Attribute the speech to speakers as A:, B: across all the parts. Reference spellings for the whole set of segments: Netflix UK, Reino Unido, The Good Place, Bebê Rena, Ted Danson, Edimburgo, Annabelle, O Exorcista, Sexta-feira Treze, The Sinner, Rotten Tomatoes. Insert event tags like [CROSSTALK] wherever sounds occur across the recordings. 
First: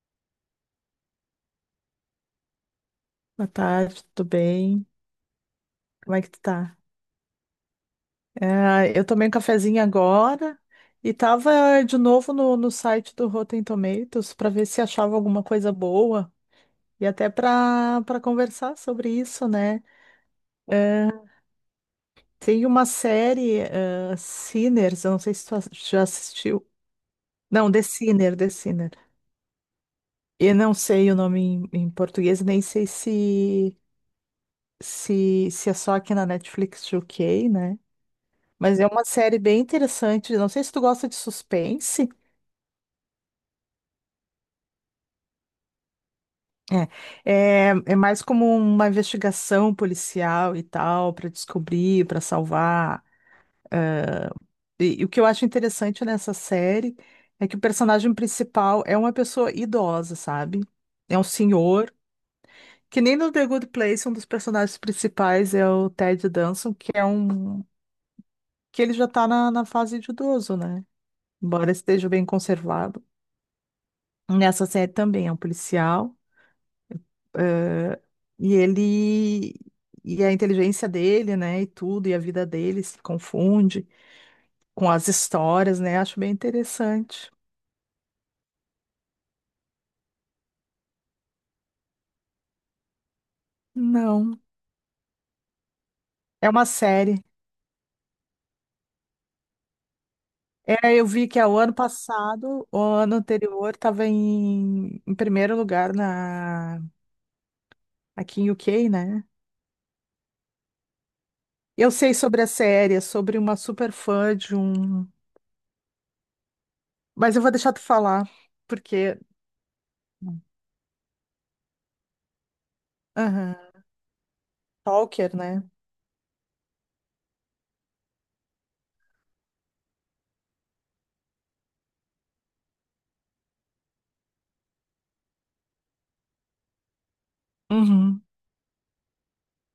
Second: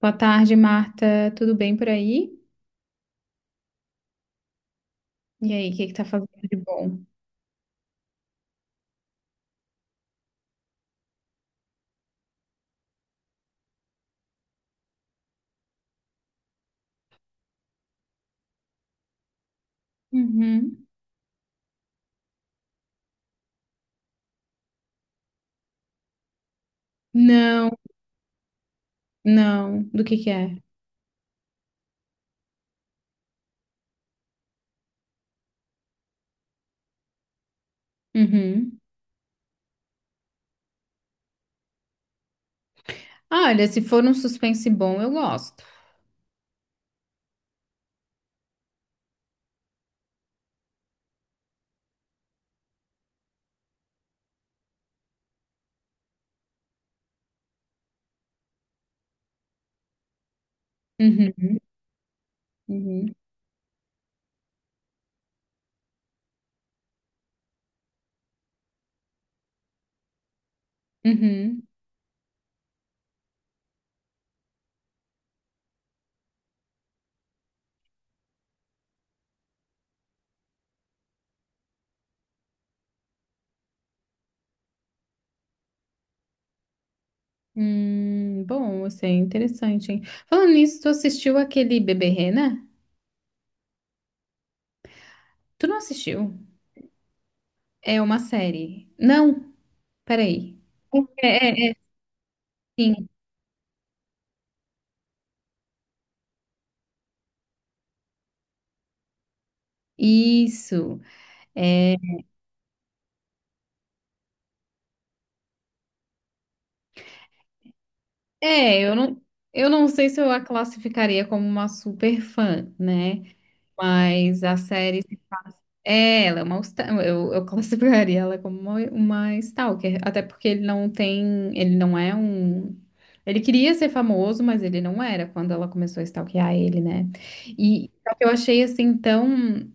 A: Boa tarde, Marta. Tudo bem por aí?
B: Boa tarde, tudo bem?
A: E aí, o que que tá
B: Como é que tu
A: fazendo de
B: tá?
A: bom?
B: Eu tomei um cafezinho agora e tava de novo no site do Rotten Tomatoes para ver se achava alguma coisa boa e até para conversar sobre isso, né?
A: Uhum.
B: Tem uma série, Sinners, eu não sei se já assistiu. Não,
A: Não,
B: The Sinner, The Sinner.
A: não. Do que
B: Eu
A: é?
B: não sei o nome em português, nem sei se é só aqui na Netflix UK, né? Mas
A: Uhum.
B: é uma série bem interessante. Não sei se tu gosta de suspense.
A: Ah, olha, se for um suspense bom, eu gosto.
B: É mais como uma investigação policial e tal, para descobrir, para salvar. E o que eu acho interessante nessa série é que o personagem principal é uma pessoa idosa, sabe? É um
A: Uhum.
B: senhor. Que
A: Uhum.
B: nem no The Good Place, um dos personagens principais é o Ted Danson, que é um. Que ele já tá na fase de idoso, né?
A: Uhum.
B: Embora esteja bem conservado. Nessa série também é um policial. eh, e ele e a inteligência dele, né, e tudo, e a vida dele se confunde com as histórias, né? Acho bem interessante.
A: Bom, assim, é interessante, hein? Falando nisso, tu assistiu aquele Bebê Rena?
B: Não,
A: Tu não assistiu?
B: é uma série.
A: É uma série. Não, peraí.
B: É, eu vi que é o
A: É, é,
B: ano
A: é,
B: passado, o
A: sim.
B: ano anterior, estava em primeiro lugar na aqui em UK, né?
A: Isso.
B: Eu
A: É,
B: sei sobre a série, é sobre uma super fã de um, mas eu vou deixar tu falar,
A: É, eu
B: porque,
A: não, eu não sei se eu a classificaria como uma super fã, né?
B: aham.
A: Mas a série,
B: Stalker, né?
A: é, ela é uma, eu [LAUGHS] classificaria ela como uma stalker, até porque ele não é um, ele queria ser famoso, mas ele não era quando ela começou a stalkear ele, né? E só
B: Uhum.
A: que eu achei assim tão,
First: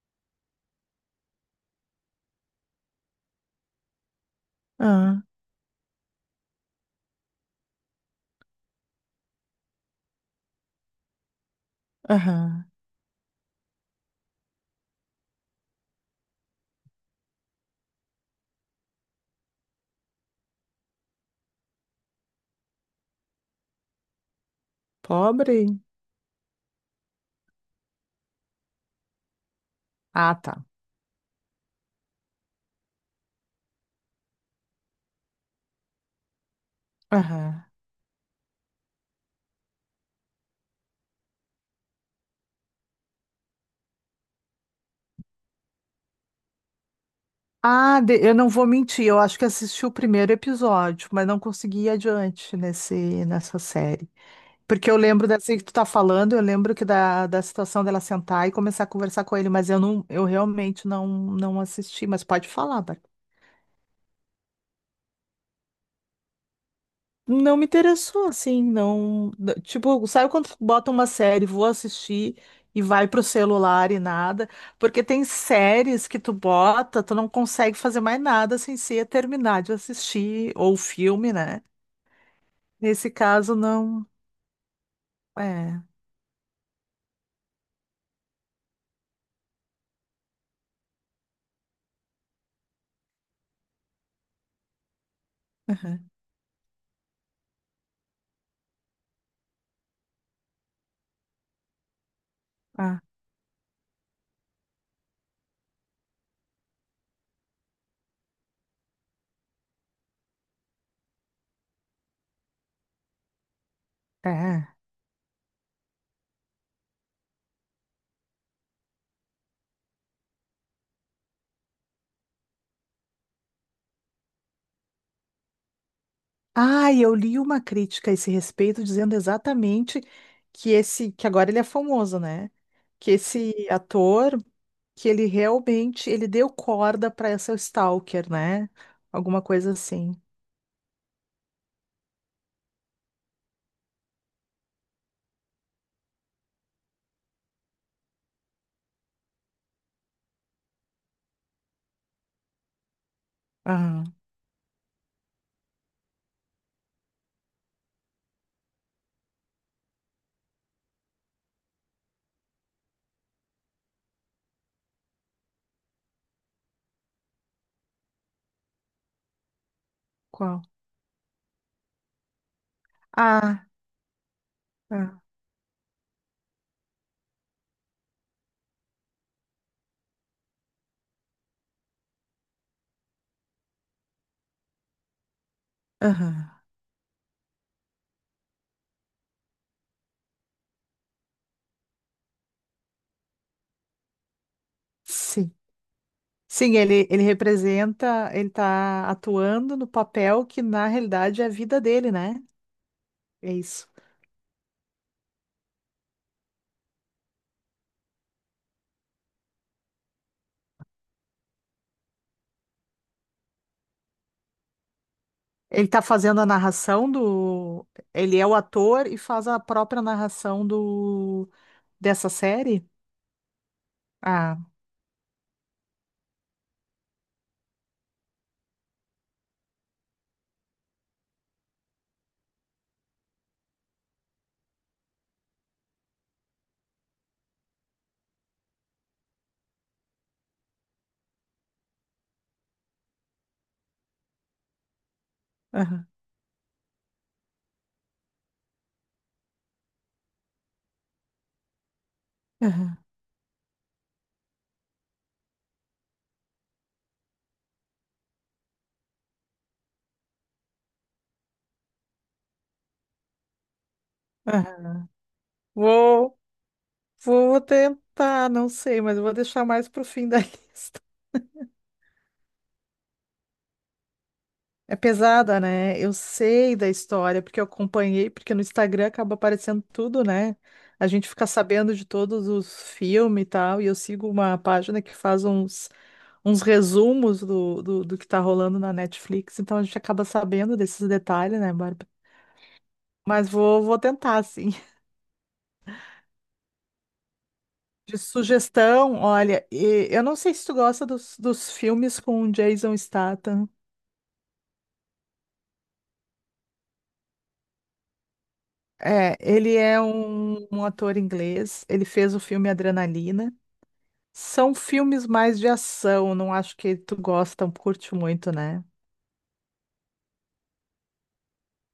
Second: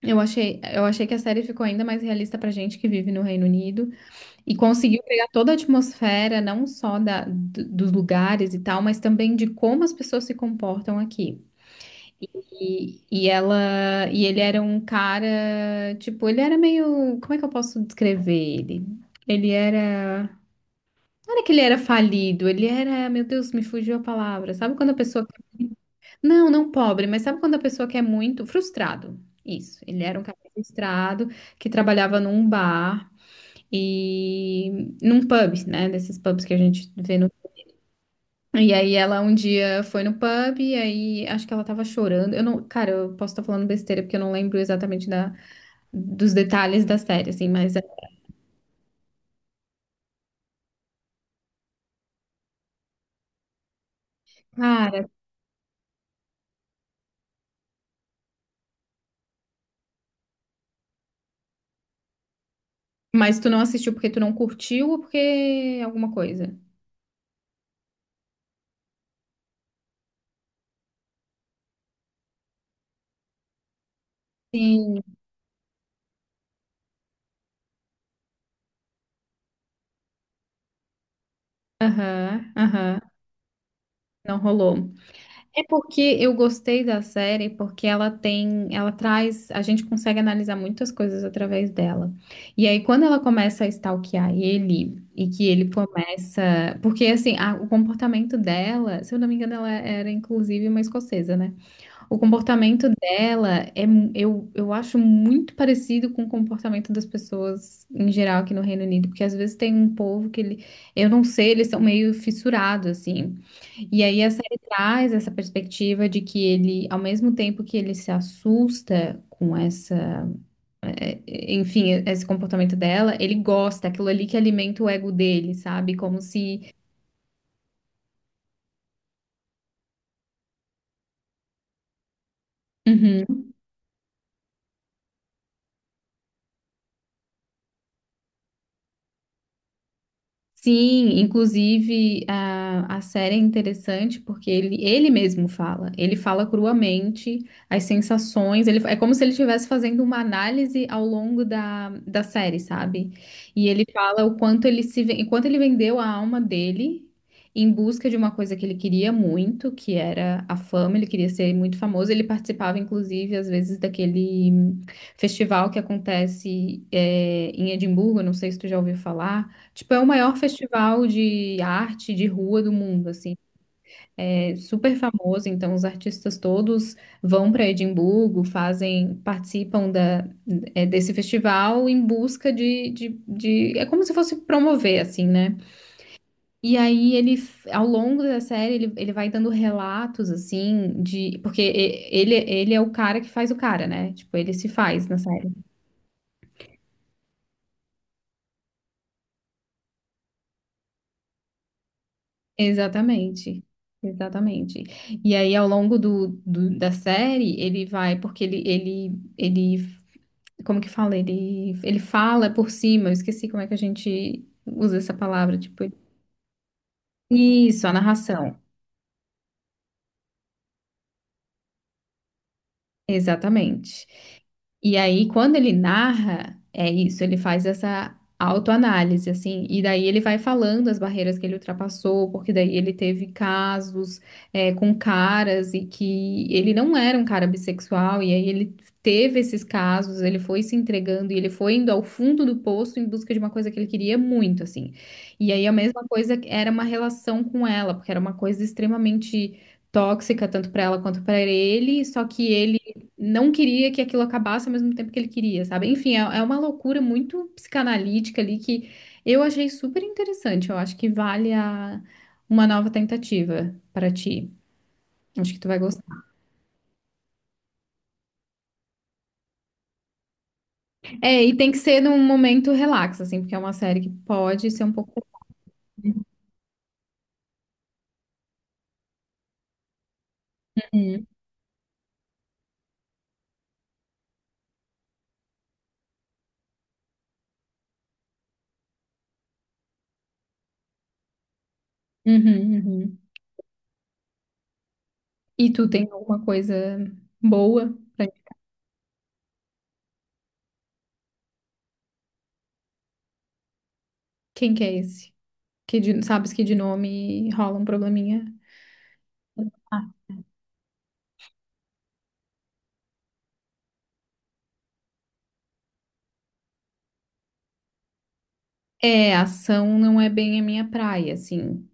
A: eu achei que a série ficou ainda mais realista pra gente que vive no Reino Unido. E conseguiu
B: Ah,
A: pegar toda a atmosfera, não só da, dos lugares e tal, mas também de como as pessoas se comportam aqui.
B: aham.
A: E ele era um cara, tipo, ele era meio, como é que eu posso descrever ele? Ele era, não era que ele era falido, ele era, meu Deus, me fugiu a palavra. Sabe quando a pessoa,
B: Pobre.
A: não, não pobre, mas sabe quando a pessoa quer muito, frustrado. Isso, ele era um
B: Ah,
A: cara
B: tá.
A: frustrado que trabalhava num bar e num pub, né? Desses pubs que a gente vê no.
B: Aham.
A: E aí ela um dia foi no pub e aí acho que ela tava chorando. Eu não, cara, eu posso estar falando besteira porque eu não lembro exatamente da, dos detalhes da série, assim, mas é-
B: Ah, de- eu não vou mentir, eu acho que assisti o primeiro episódio, mas não consegui ir adiante nessa série. Porque eu
A: cara,
B: lembro dessa que tu tá falando, eu lembro que da situação dela sentar e começar a conversar com ele, mas eu realmente não assisti, mas pode falar.
A: mas tu não assistiu porque tu não curtiu ou porque alguma coisa?
B: Não me interessou, assim, não. N- tipo, sabe quando bota uma série, vou assistir e vai pro celular e nada?
A: Sim.
B: Porque tem séries que tu bota, tu não consegue fazer mais nada sem ser terminar de assistir, ou filme, né?
A: Aham, aham,
B: Nesse caso, não.
A: não rolou. É
B: É.
A: porque eu gostei da série porque ela traz, a gente consegue analisar muitas coisas através dela. E aí quando ela começa a stalkear ele e que ele
B: Aham.
A: começa, porque assim, o comportamento dela, se eu não me engano, ela era inclusive uma escocesa, né? O comportamento
B: Ah,
A: dela é, eu acho muito parecido com o comportamento das pessoas em geral aqui no Reino Unido, porque às vezes tem um povo que ele, eu não sei, eles são meio fissurados assim. E aí a série
B: é.
A: traz essa perspectiva de que ele, ao mesmo tempo que ele se assusta com essa, eh, enfim, esse comportamento dela, ele gosta, aquilo ali que alimenta o ego dele, sabe? Como se,
B: Ah, eu li uma crítica a esse respeito dizendo exatamente que esse, que agora ele é famoso, né? Que
A: uhum.
B: esse ator. Que ele realmente ele deu corda para essa stalker, né? Alguma coisa assim.
A: Sim, inclusive a série é interessante porque ele mesmo fala, ele fala cruamente as sensações, ele, é como se ele estivesse fazendo uma análise ao longo da, da série, sabe? E ele
B: Aham.
A: fala o quanto ele se, ven- o quanto ele vendeu a alma dele em busca de uma coisa que ele queria muito, que era a fama, ele queria ser muito famoso, ele participava inclusive às vezes daquele festival que acontece em Edimburgo, não sei se tu já ouviu falar. Tipo, é o maior
B: Qual?
A: festival de arte de rua do mundo, assim.
B: Ah,
A: É super
B: ah,
A: famoso, então os artistas todos vão para Edimburgo, fazem, participam da, é, desse festival em busca de... É como se fosse promover, assim, né?
B: aham.
A: E aí ele, ao longo da série, ele vai dando relatos, assim, de... Porque ele é o cara que faz o cara, né? Tipo, ele se faz na série.
B: Sim. Sim, ele representa, ele tá atuando no papel que na realidade é a vida dele, né? É
A: Exatamente,
B: isso.
A: exatamente. E aí, ao longo do, da série, ele vai, porque ele, como que fala? Ele fala por cima, eu esqueci como é que a gente usa essa palavra, tipo,
B: Ele
A: ele-
B: tá fazendo a narração
A: isso,
B: do.
A: a
B: Ele é o
A: narração.
B: ator e faz a própria narração do dessa série?
A: Exatamente.
B: Ah,
A: E aí, quando ele narra, é isso, ele faz essa autoanálise, assim, e daí ele vai falando as barreiras que ele ultrapassou, porque daí ele teve casos é, com caras e que ele não era um cara bissexual, e aí ele teve esses casos, ele foi se entregando e ele foi indo ao fundo do poço em busca de uma coisa que ele queria muito, assim. E aí a mesma
B: aham,
A: coisa era uma relação com ela, porque era uma coisa extremamente tóxica tanto para ela quanto para ele, só que ele
B: aham,
A: não queria que aquilo acabasse ao mesmo tempo que ele queria, sabe? Enfim, é uma loucura muito psicanalítica ali que eu achei super interessante. Eu acho que vale a, uma nova tentativa para ti.
B: aham.
A: Acho que tu vai gostar.
B: Uou! Vou tentar, não sei, mas eu vou deixar mais pro fim da [LAUGHS] lista.
A: É, e tem que ser num momento relax, assim, porque é uma série que pode ser um
B: É
A: pouco.
B: pesada, né? Eu sei da história, porque eu acompanhei, porque no Instagram acaba aparecendo tudo, né? A
A: Uhum,
B: gente fica sabendo de todos os filmes e tal, e eu sigo uma página que faz uns, uns resumos do que tá rolando na Netflix, então a gente acaba sabendo desses detalhes, né, Bárbara?
A: uhum, uhum.
B: Mas vou tentar, sim. [LAUGHS]
A: E tu tem alguma coisa boa
B: De
A: pra mim?
B: sugestão, olha, e- eu não sei se tu gosta dos filmes com o Jason Statham.
A: Quem que é esse? Que de- sabes que de nome rola um probleminha?
B: É, ele é
A: Ah.
B: um ator inglês, ele fez o filme Adrenalina. São filmes mais de ação, não acho que tu gosta, curte muito, né?
A: É, ação não é bem a minha praia, assim.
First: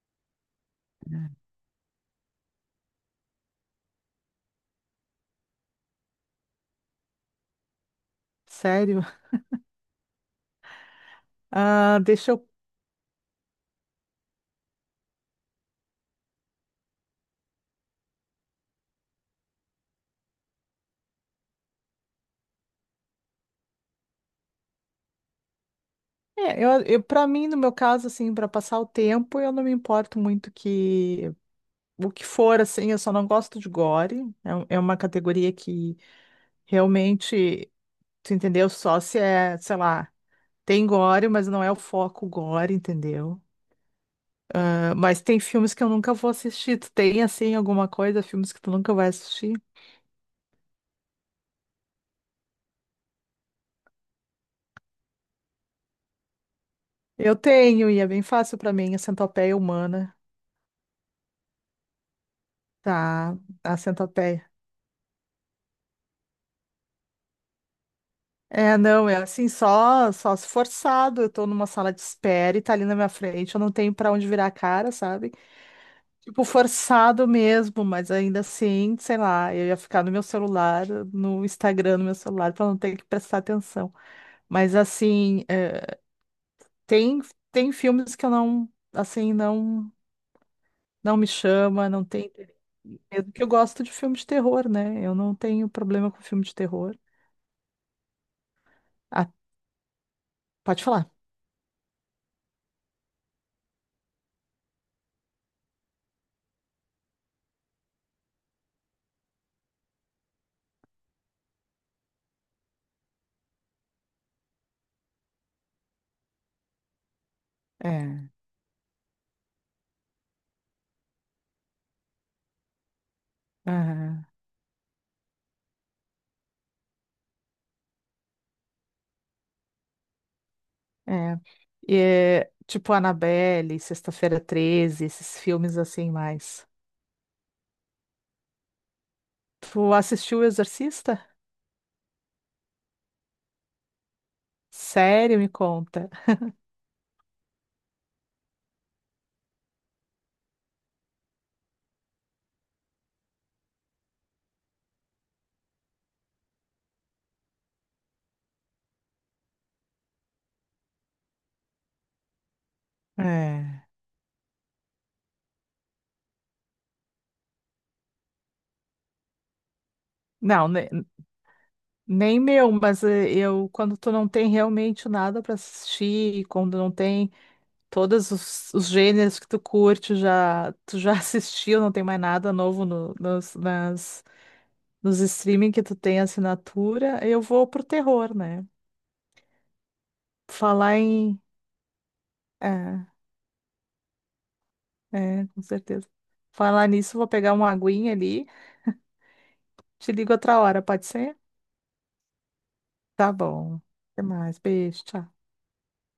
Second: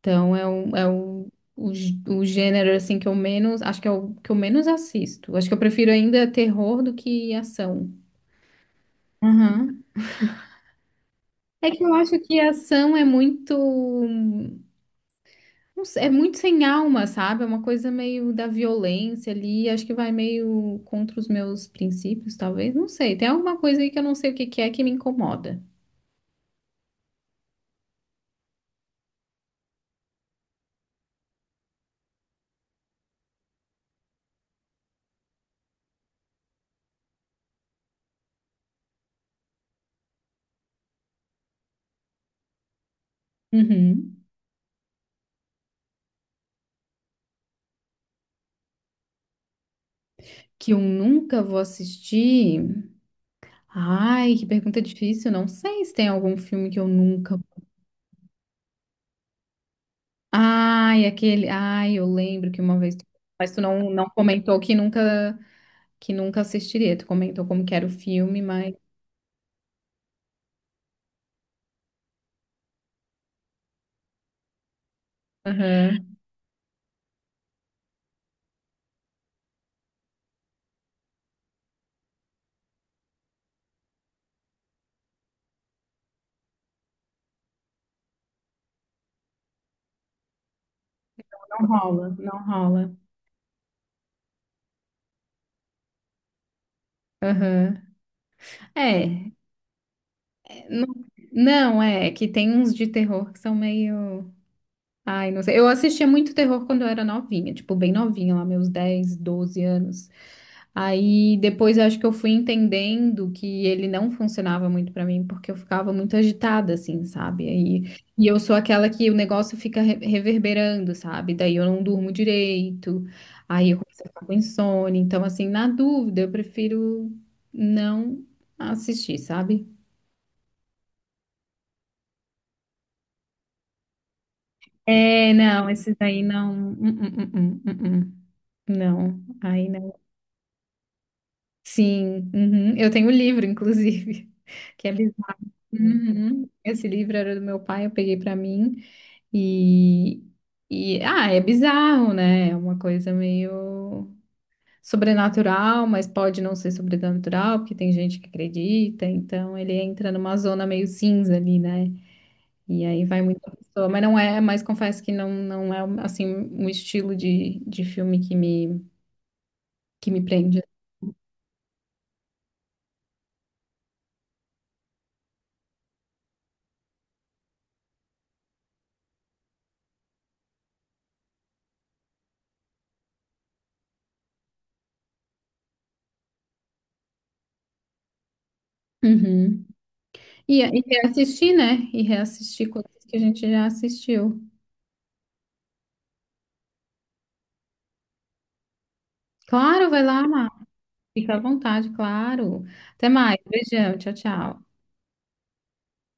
A: Então é um, o, gê- o gênero assim que eu menos, acho que é o que eu menos assisto. Acho que eu prefiro ainda terror do que ação.
B: Sério? [LAUGHS]
A: Aham. É que eu
B: Ah,
A: acho
B: deixa
A: que
B: eu.
A: ação é muito, não sei, é muito sem alma, sabe? É uma coisa meio da violência ali, acho que vai meio contra os meus princípios, talvez, não sei. Tem alguma coisa aí que eu não sei o que que é que me incomoda.
B: Eu para mim, no meu caso, assim, para passar o tempo, eu não me importo muito que o que for, assim, eu só não gosto de gore. É, um- é uma categoria que realmente, tu entendeu? Só se é, sei lá, tem gore, mas não é o foco gore, entendeu?
A: Uhum.
B: Mas tem filmes que eu nunca vou assistir. Tu tem, assim, alguma coisa, filmes que tu nunca vai assistir?
A: Que eu nunca vou assistir. Ai, que pergunta difícil. Não sei se tem algum filme que eu
B: Eu
A: nunca.
B: tenho, e é bem fácil pra mim, a Centopeia Humana.
A: Ai, aquele. Ai, eu lembro que uma vez. Tu-
B: Tá,
A: Mas tu
B: a
A: não, não
B: Centopeia.
A: comentou que nunca assistiria. Tu comentou como que era o filme, mas.
B: É, não, é assim, só se forçado. Eu tô numa sala de espera e tá ali na minha frente, eu não tenho pra onde virar a cara, sabe?
A: Aham.
B: Tipo, forçado mesmo, mas ainda assim, sei lá, eu ia ficar no meu celular, no Instagram, no meu celular, pra não ter que prestar atenção. Mas assim, é, tem, tem filmes que eu não, assim, não. Não me
A: Não
B: chama, não
A: rola,
B: tem.
A: não rola.
B: Mesmo que eu gosto de filme de terror, né? Eu não tenho problema com filme de terror.
A: Aham.
B: Ah,
A: É. é,
B: pode
A: Não,
B: falar.
A: não, é é que tem uns de terror que são meio. Ai, não sei. Eu assistia muito terror quando eu era novinha, tipo, bem novinha, lá, meus 10, 12 anos. Aí depois eu acho que eu fui entendendo que ele não funcionava muito pra mim, porque eu ficava muito agitada, assim, sabe? Aí, e
B: É,
A: eu sou aquela que o negócio fica reverberando, sabe? Daí eu não durmo direito, aí eu começo a
B: aham,
A: ficar com insônia. Então, assim, na dúvida, eu prefiro não assistir, sabe?
B: é. E é, tipo Annabelle, Sexta-feira Treze,
A: É,
B: esses
A: não,
B: filmes
A: esses
B: assim
A: aí não.
B: mais.
A: Hum, hum, hum. Não, aí não.
B: Tu assistiu O Exorcista?
A: Sim, uhum. Eu tenho o livro, inclusive, [LAUGHS] que é
B: Sério, me conta.
A: uhum. Esse livro era do meu pai, eu peguei pra mim e, e ah, é bizarro, né? É uma coisa meio sobrenatural, mas pode não ser sobrenatural, porque tem gente que acredita, então ele entra numa zona meio cinza ali, né? E aí vai muita
B: É.
A: pessoa, mas não é, mas confesso que não, não é assim um estilo de filme que me prende.
B: Não, né, nem meu, mas eu, quando tu não tem realmente nada para assistir, e quando não tem todos os gêneros que tu curte, já, tu já [LAUGHS] assistiu, não tem mais nada novo nos streaming que tu tem assinatura, eu vou pro terror, né?
A: Uhum. E
B: Falar em.
A: reassistir, né? E reassistir coisas
B: É,
A: que a gente já assistiu.
B: é, com certeza. Falar nisso, vou pegar uma aguinha ali,
A: Claro, vai
B: te
A: lá.
B: ligo outra hora, pode
A: Fica
B: ser?
A: à vontade, claro. Até
B: Tá
A: mais.
B: bom.
A: Beijão. Tchau,
B: Até mais,
A: tchau.
B: beijo, tchau.